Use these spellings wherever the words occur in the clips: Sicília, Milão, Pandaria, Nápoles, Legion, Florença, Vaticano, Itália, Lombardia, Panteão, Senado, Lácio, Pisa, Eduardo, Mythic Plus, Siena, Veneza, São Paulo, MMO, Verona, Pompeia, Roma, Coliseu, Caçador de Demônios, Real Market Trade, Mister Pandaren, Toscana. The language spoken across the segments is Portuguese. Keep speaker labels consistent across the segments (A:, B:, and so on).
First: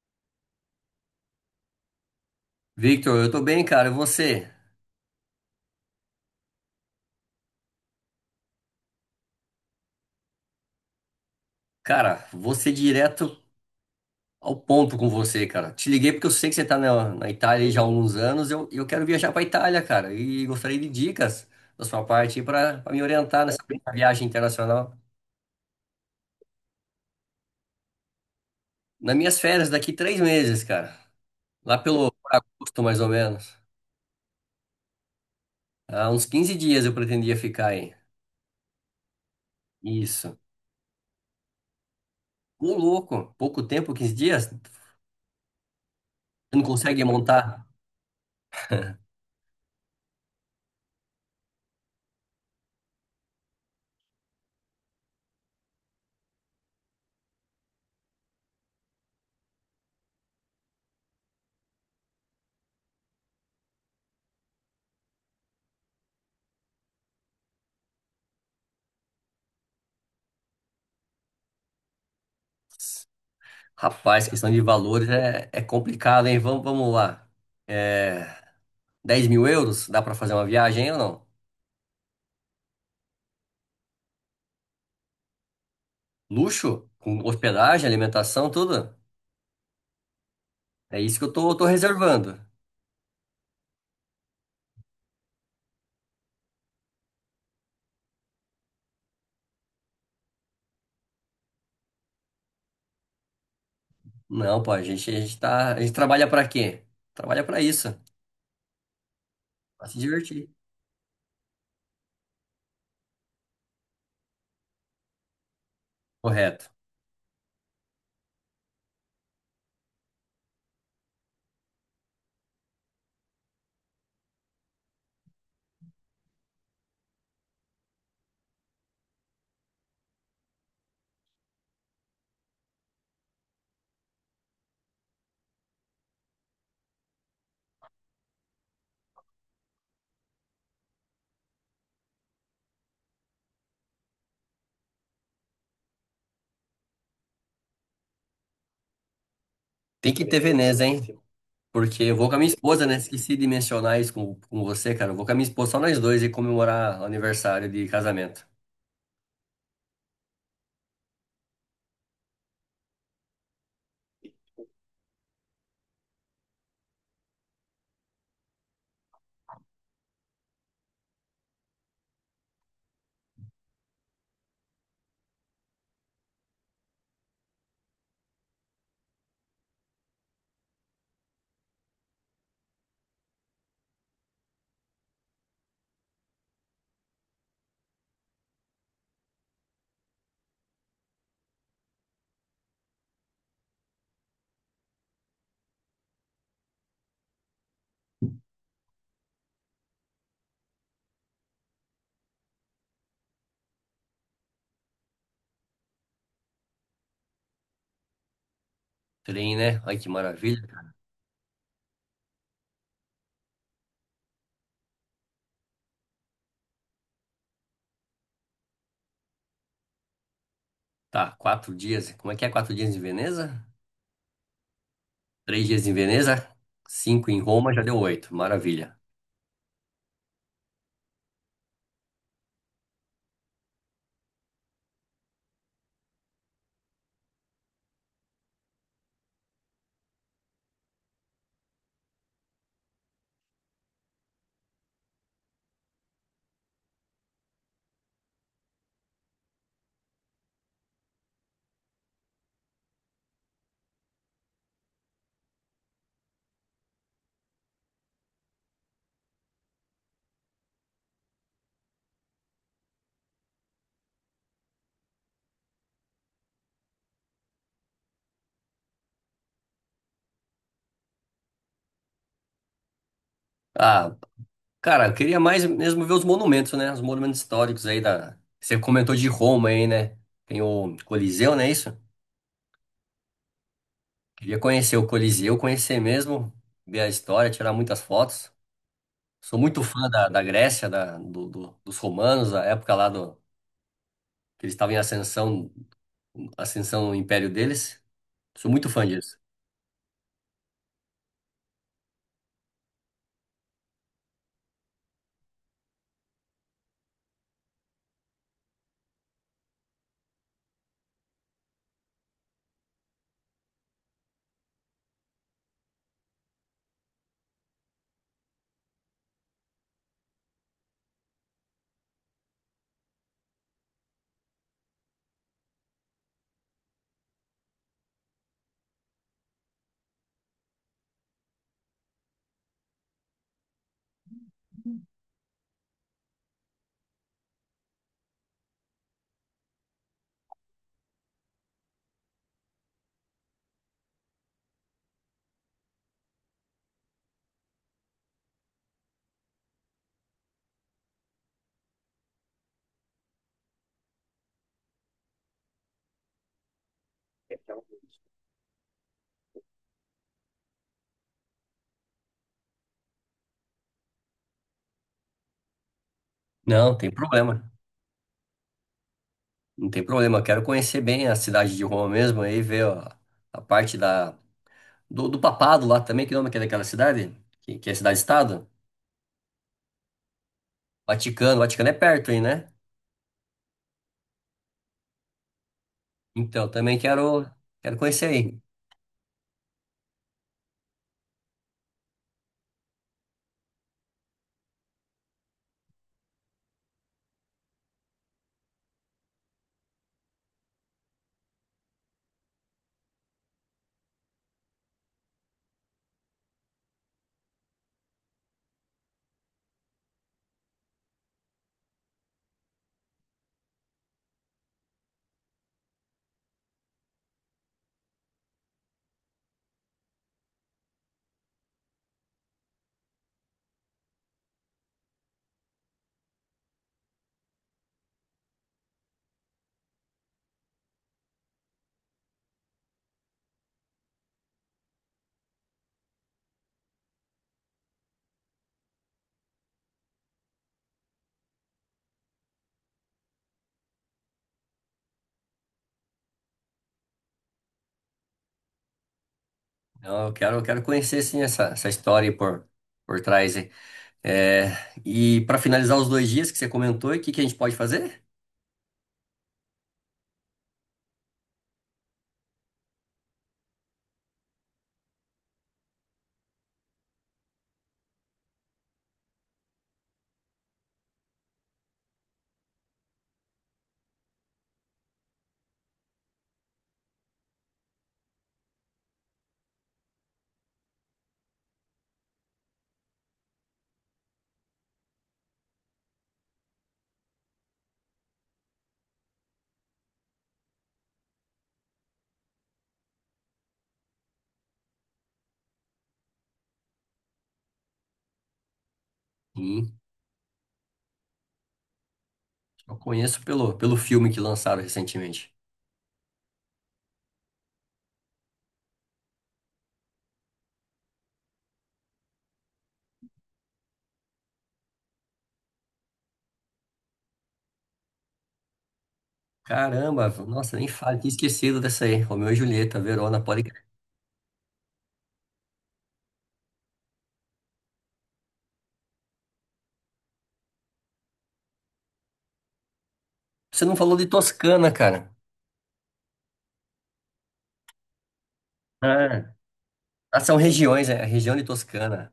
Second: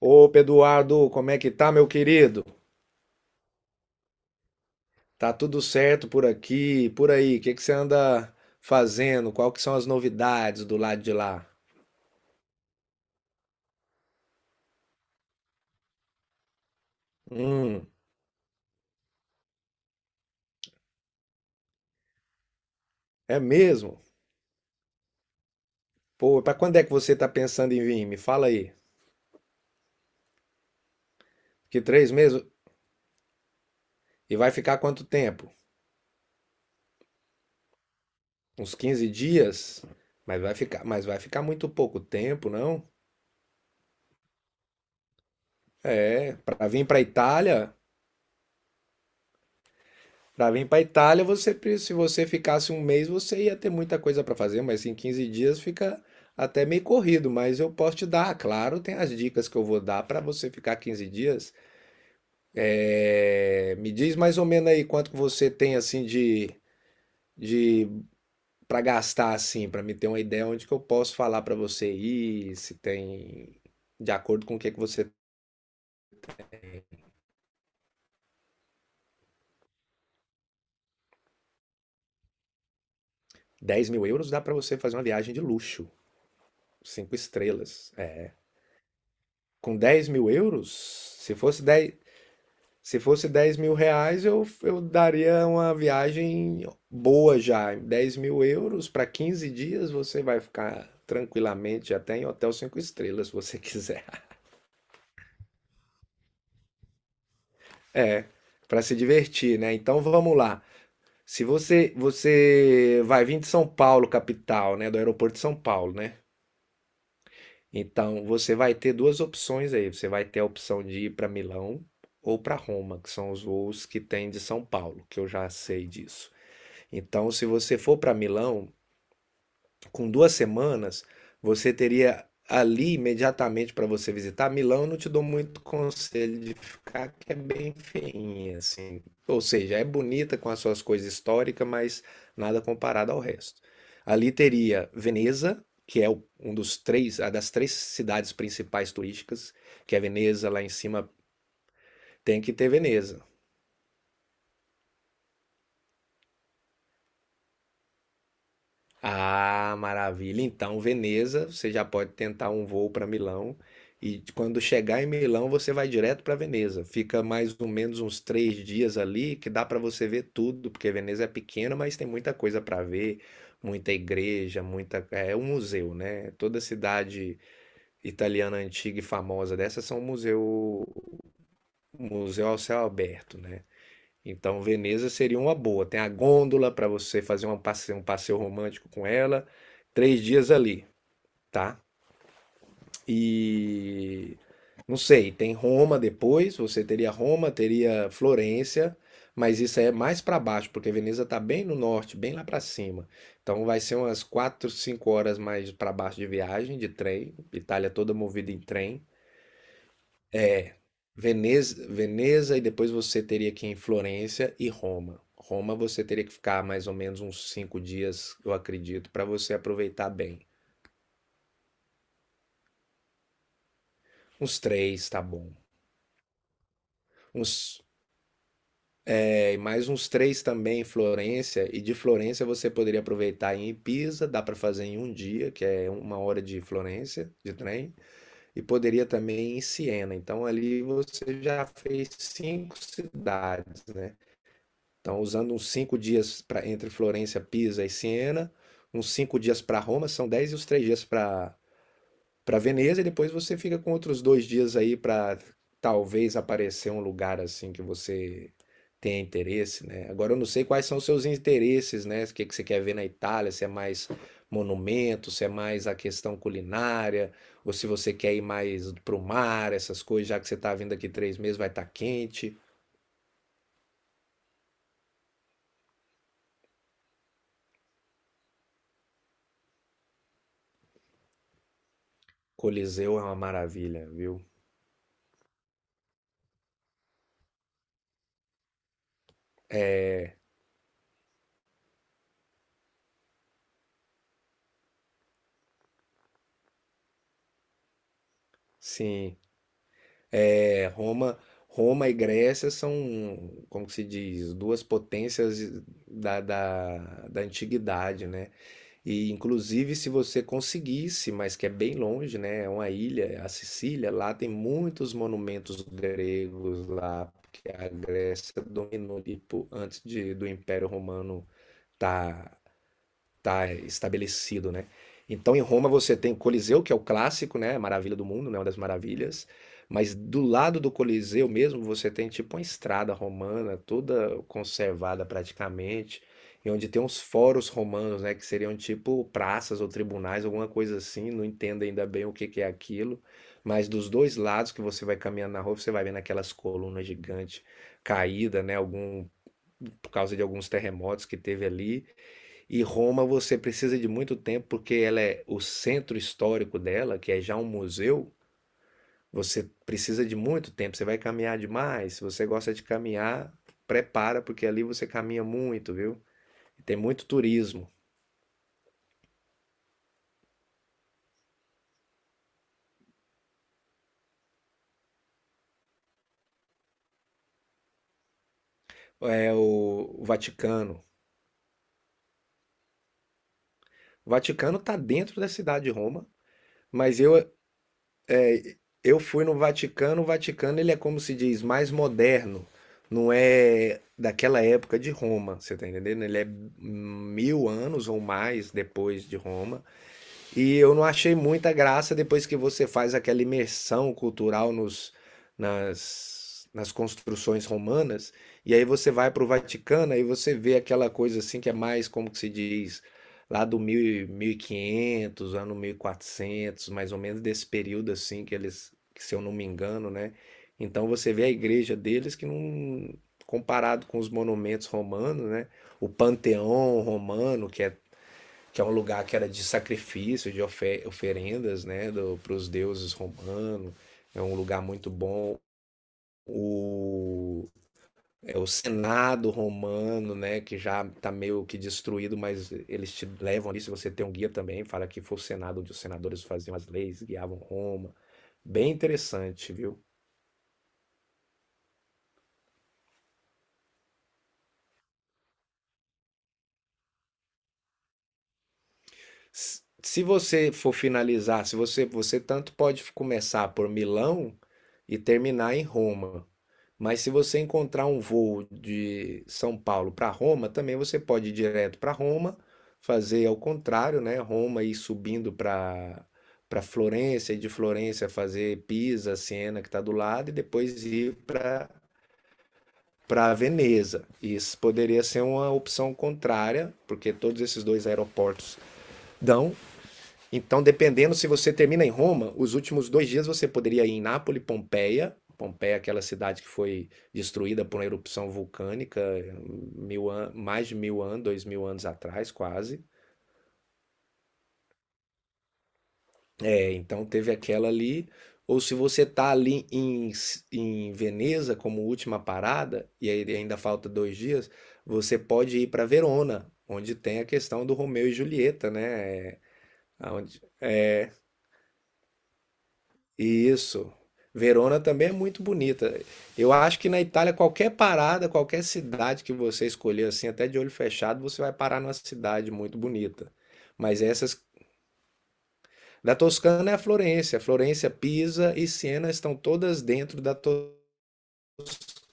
A: Opa, Eduardo, como é que tá, meu querido?
B: Victor, eu tô bem, cara. E você?
A: Tá tudo certo por aqui, por aí? O que que você anda fazendo? Qual que são as novidades do lado de lá?
B: Cara, vou ser direto ao ponto com você, cara. Te liguei porque eu sei que você tá na Itália aí já há
A: Hum,
B: alguns anos. Eu quero viajar pra Itália, cara. E gostaria de dicas da sua parte aí pra me
A: É
B: orientar nessa
A: mesmo?
B: viagem internacional.
A: Pô, pra quando é que você tá pensando em vir? Me fala aí.
B: Nas minhas férias, daqui 3 meses, cara. Lá
A: Que
B: pelo
A: três
B: por
A: meses?
B: agosto, mais ou menos.
A: E vai ficar quanto tempo?
B: Há uns 15 dias eu pretendia ficar aí.
A: Uns 15 dias?
B: Isso.
A: Mas vai ficar muito pouco tempo,
B: Ô,
A: não?
B: louco. Pouco tempo, 15 dias? Você
A: É,
B: não
A: pra vir pra
B: consegue montar?
A: Itália? Para vir para Itália, você, se você ficasse um mês, você ia ter muita coisa para fazer, mas em 15 dias fica até meio corrido. Mas eu posso te dar, claro, tem as dicas que eu vou dar para você ficar 15 dias. É, me diz mais ou menos aí quanto que você tem assim de, de para gastar assim, para me ter uma ideia onde que eu posso falar para você ir, se tem de
B: Rapaz,
A: acordo
B: questão
A: com o
B: de
A: que que
B: valores
A: você...
B: é complicado, hein? Vamos, vamos lá. É, 10 mil euros, dá pra fazer uma viagem hein, ou não?
A: 10.000 euros dá para você fazer uma viagem de luxo,
B: Luxo,
A: cinco
B: com hospedagem,
A: estrelas. É.
B: alimentação, tudo?
A: Com 10.000 euros,
B: É isso que eu
A: se
B: tô,
A: fosse
B: tô
A: 10
B: reservando.
A: se fosse 10.000 reais, eu daria uma viagem boa já. 10.000 euros para 15 dias, você vai ficar tranquilamente até em hotel 5 estrelas, se você quiser.
B: Não, pô, a gente trabalha pra quê? Trabalha pra isso,
A: É, para se divertir, né?
B: pra se
A: Então vamos
B: divertir.
A: lá. Se você, você vai vir de São Paulo, capital, né? Do aeroporto de São Paulo, né?
B: Correto.
A: Então você vai ter duas opções aí. Você vai ter a opção de ir para Milão ou para Roma, que são os voos que tem de São Paulo, que eu já sei disso. Então, se você for para Milão, com 2 semanas, você teria ali imediatamente para você visitar. Milão, eu não te dou muito conselho de ficar, que é bem feinha, assim. Ou seja, é bonita com as suas coisas históricas, mas nada comparado ao resto. Ali teria Veneza, que é um dos três, a das três cidades principais turísticas, que é
B: Tem que ter
A: Veneza, lá em
B: Veneza, hein?
A: cima.
B: Porque eu vou com a
A: Tem
B: minha
A: que ter
B: esposa, né?
A: Veneza.
B: Esqueci de mencionar isso com você, cara. Eu vou com a minha esposa, só nós dois, e comemorar o aniversário de casamento.
A: Ah, maravilha. Então, Veneza, você já pode tentar um voo para Milão. E quando chegar em Milão, você vai direto para Veneza. Fica mais ou menos uns 3 dias ali, que dá para você ver tudo, porque Veneza é pequena, mas tem muita coisa para ver, muita igreja, muita. É um museu, né? Toda cidade italiana antiga e famosa dessa são museu, museu ao céu aberto, né? Então, Veneza seria uma boa. Tem a gôndola para você fazer um passeio romântico com ela. 3 dias ali, tá? E não sei, tem Roma depois. Você teria Roma, teria Florença, mas isso aí é mais para baixo, porque Veneza tá bem no norte, bem lá para cima. Então, vai ser umas 4, 5 horas mais para baixo de viagem de trem. Itália toda movida em trem.
B: Trem, né? Ai, que maravilha.
A: Veneza e depois você teria que ir em Florença e Roma. Roma você teria que ficar mais ou menos uns 5 dias, eu acredito, para você aproveitar bem.
B: Tá, 4 dias. Como é que é 4 dias em Veneza?
A: Uns três, tá bom.
B: 3 dias em Veneza, cinco em Roma, já
A: Uns,
B: deu oito. Maravilha.
A: e mais uns três também em Florença. E de Florença você poderia aproveitar em Pisa, dá para fazer em um dia, que é uma hora de Florença de trem. E poderia também em Siena. Então ali você já fez cinco cidades, né? Então, usando uns 5 dias para entre Florença, Pisa e Siena, uns 5 dias para Roma, são 10, e os 3 dias para Veneza, e depois você fica com outros 2 dias aí para talvez aparecer um lugar assim que você tenha interesse, né? Agora eu não sei quais são os seus interesses, né? O que que você quer ver na Itália, se é mais monumento, se é mais a questão culinária, ou se você quer ir mais pro mar, essas coisas, já que você tá vindo aqui 3 meses, vai estar quente.
B: Ah, cara, eu queria mais mesmo ver os monumentos, né? Os monumentos históricos aí da. Você comentou de Roma aí, né? Tem o Coliseu, não é isso?
A: Coliseu é uma maravilha, viu?
B: Queria conhecer o Coliseu, conhecer mesmo, ver a história, tirar muitas fotos. Sou muito fã da Grécia, dos romanos, da época lá que eles estavam em ascensão no império deles. Sou muito fã
A: Sim.
B: disso.
A: É, Roma, e Grécia são, como que se diz, duas potências da, da antiguidade, né? E inclusive se você conseguisse, mas que é bem longe, né? É uma ilha, é a Sicília, lá tem muitos monumentos gregos lá, porque a Grécia dominou, tipo, antes do Império Romano tá tá estabelecido, né? Então, em Roma, você tem o Coliseu, que é o clássico, né? A maravilha do mundo, né? Uma das maravilhas. Mas do lado do Coliseu mesmo, você tem tipo uma estrada romana, toda conservada praticamente, e onde tem uns foros romanos, né? Que seriam tipo praças ou tribunais, alguma coisa assim. Não entendo ainda bem o que que é aquilo. Mas dos dois lados que você vai caminhando na rua, você vai vendo aquelas colunas gigantes caídas, né? Algum, por causa de alguns terremotos que teve ali. E Roma você precisa de muito tempo porque ela é o centro histórico dela, que é já um museu. Você precisa de muito tempo. Você vai caminhar demais. Se você gosta de caminhar, prepara porque ali você caminha muito, viu? E
B: Não,
A: tem
B: tem
A: muito
B: problema.
A: turismo.
B: Não tem problema, eu quero conhecer bem a cidade de Roma mesmo, aí ver ó, a parte do papado lá também, que nome que é daquela cidade? Que é cidade-estado?
A: É o Vaticano.
B: Vaticano, Vaticano é perto aí, né?
A: O Vaticano está dentro da cidade de Roma,
B: Então, eu também
A: mas eu
B: quero conhecer aí.
A: É, eu fui no Vaticano. O Vaticano ele é, como se diz, mais moderno, não é daquela época de Roma, você tá entendendo? Ele é mil anos ou mais depois de Roma, e eu não achei muita graça depois que você faz aquela imersão cultural nas construções romanas, e aí você vai para o Vaticano, aí você vê aquela coisa assim que é mais, como que se diz, lá do 1500, ano 1400 mais ou menos, desse período assim que eles, se eu não me engano, né? Então você vê a igreja deles que não, comparado com os monumentos romanos, né? O Panteão romano, que é um lugar que era de sacrifício, oferendas, né, para os deuses romanos. É um lugar muito bom. O, é o Senado romano, né, que já está meio que destruído, mas eles te levam ali. Se você tem um guia também, fala que foi o Senado onde os senadores faziam as leis, guiavam Roma. Bem interessante, viu?
B: Então, eu quero conhecer sim essa história aí por trás aí. É, e para finalizar os 2 dias que você comentou, o que, que a gente pode fazer?
A: Se você for finalizar, se você, você tanto pode começar por Milão e terminar em Roma. Mas se você encontrar um voo de São Paulo para Roma, também você pode ir direto para Roma, fazer ao contrário, né? Roma e subindo para Florença e de Florença fazer Pisa, Siena, que está do lado, e depois ir para Veneza. Isso poderia ser uma opção contrária, porque todos esses dois aeroportos dão. Então, dependendo, se você termina em Roma, os últimos 2 dias você poderia ir em Nápoles, Pompeia. Pompeia é aquela cidade que foi destruída por uma erupção vulcânica
B: Sim,
A: mais de mil anos, 2.000 anos atrás,
B: eu
A: quase.
B: conheço pelo filme que lançaram recentemente.
A: É, então teve aquela ali. Ou se você tá ali em Veneza como última parada, e aí ainda falta 2 dias, você pode ir para Verona, onde tem a questão do Romeu e Julieta, né? É.
B: Caramba,
A: Aonde-
B: nossa, nem falo, tinha esquecido dessa aí. Romeu e Julieta, Verona, pode.
A: Isso. Verona também é muito bonita. Eu acho que na Itália, qualquer parada, qualquer cidade que você escolher, assim, até de olho fechado, você vai parar numa cidade muito bonita.
B: Você não falou
A: Mas
B: de
A: essas.
B: Toscana, cara.
A: Da Toscana é a Florença. Florença, Pisa e Siena
B: Ah,
A: estão todas
B: Ah,
A: dentro da
B: são
A: Toscana.
B: regiões, é a região de Toscana.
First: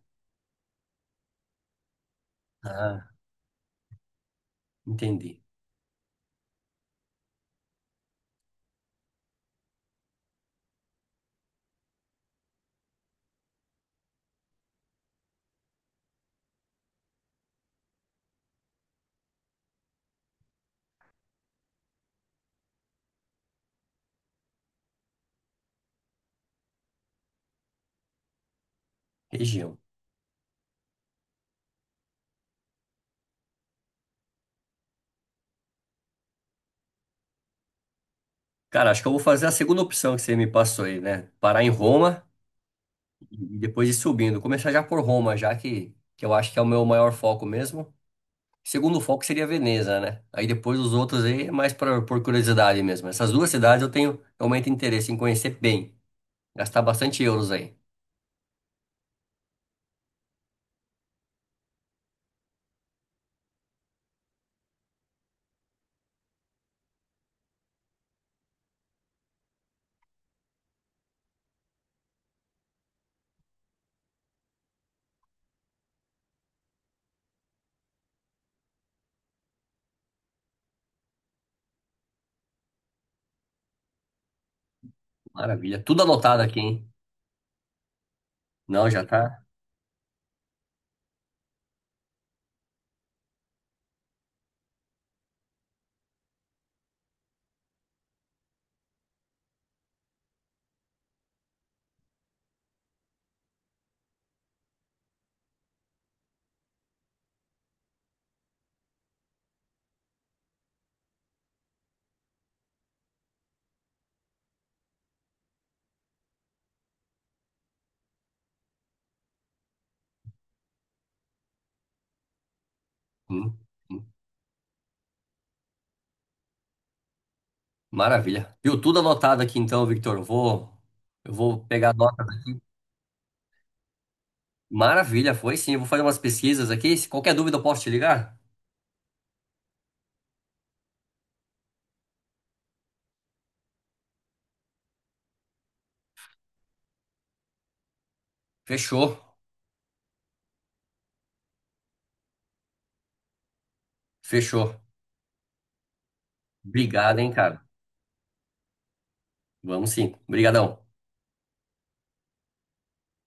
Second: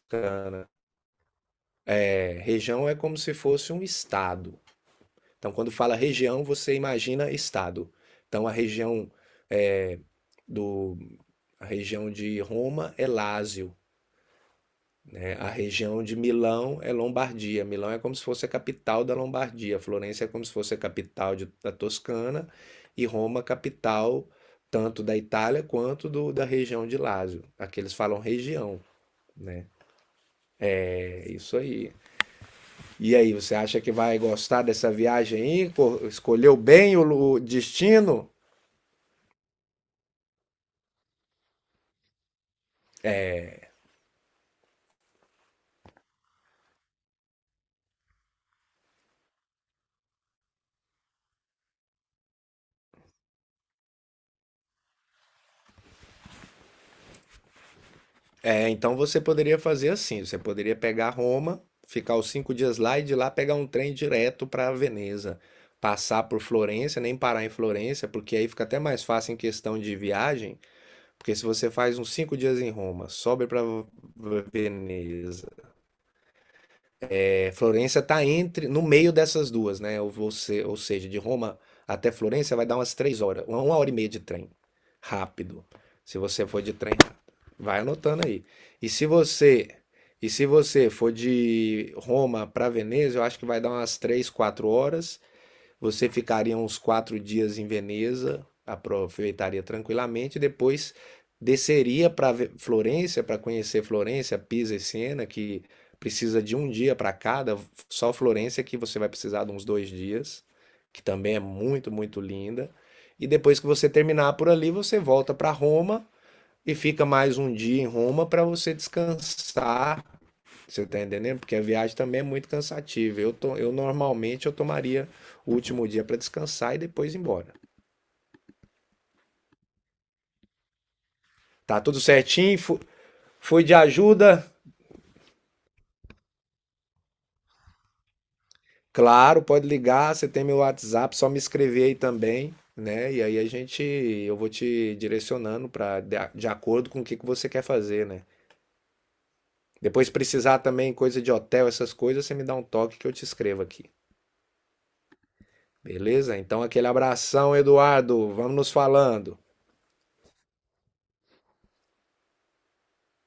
A: É, região é
B: Ah,
A: como se fosse um estado.
B: entendi.
A: Então, quando fala região, você imagina estado. Então, a região é, do. A região de Roma é Lácio, né? A região de Milão é Lombardia. Milão é como se fosse a capital da Lombardia. Florença é como se fosse a capital da Toscana, e Roma, capital tanto da Itália quanto da região de Lácio. Aqui eles falam região.
B: Região.
A: É isso aí. E aí, você acha que vai gostar dessa viagem aí? Escolheu bem o o destino?
B: Cara, acho que eu vou fazer a segunda opção que você me passou aí, né? Parar em Roma e depois ir subindo. Começar já por Roma, já que eu acho que é o meu maior foco mesmo. Segundo foco seria Veneza, né? Aí depois os outros aí é mais por curiosidade mesmo. Essas duas cidades eu tenho realmente interesse em conhecer bem. Gastar bastante euros aí.
A: É, então você poderia fazer assim, você poderia pegar Roma, ficar os 5 dias lá e de lá pegar um trem direto para Veneza, passar por Florença, nem parar em Florença, porque aí fica até mais fácil em questão de viagem, porque se você faz uns 5 dias em Roma, sobe para Veneza, Florença está entre no meio dessas duas, né? Ou, você, ou seja, de Roma até Florença vai dar umas 3 horas, uma hora e meia de trem, rápido.
B: Maravilha. Tudo
A: Se
B: anotado
A: você
B: aqui,
A: for de
B: hein?
A: trem, vai anotando aí.
B: Não,
A: E
B: já
A: se
B: tá.
A: você e se você for de Roma para Veneza, eu acho que vai dar umas 3, 4 horas. Você ficaria uns 4 dias em Veneza, aproveitaria tranquilamente, depois desceria para Florença, para conhecer Florença, Pisa e Siena, que precisa de um dia para cada. Só Florença que você vai precisar de uns 2 dias, que também é muito, muito linda. E depois que você terminar por ali, você volta para Roma e fica mais um dia em Roma para você descansar, você tá entendendo? Porque a viagem também é muito cansativa.
B: Hum.
A: Eu normalmente eu tomaria o último dia para descansar e depois ir embora.
B: Maravilha. Viu tudo anotado aqui então, Victor. Eu vou
A: Tá
B: pegar a
A: tudo
B: nota.
A: certinho? Fui de ajuda?
B: Maravilha, foi sim. Eu vou fazer umas pesquisas aqui. Se qualquer dúvida, eu posso te ligar?
A: Claro, pode ligar, você tem meu WhatsApp, só me escrever aí também, né? E aí a gente, eu vou te direcionando para de acordo com o que que você quer fazer, né?
B: Fechou,
A: Depois se precisar também coisa de hotel, essas coisas, você me dá um toque que eu te escrevo aqui.
B: fechou.
A: Beleza? Então aquele
B: Obrigado, hein,
A: abração,
B: cara.
A: Eduardo. Vamos nos falando.
B: Vamos sim. Obrigadão.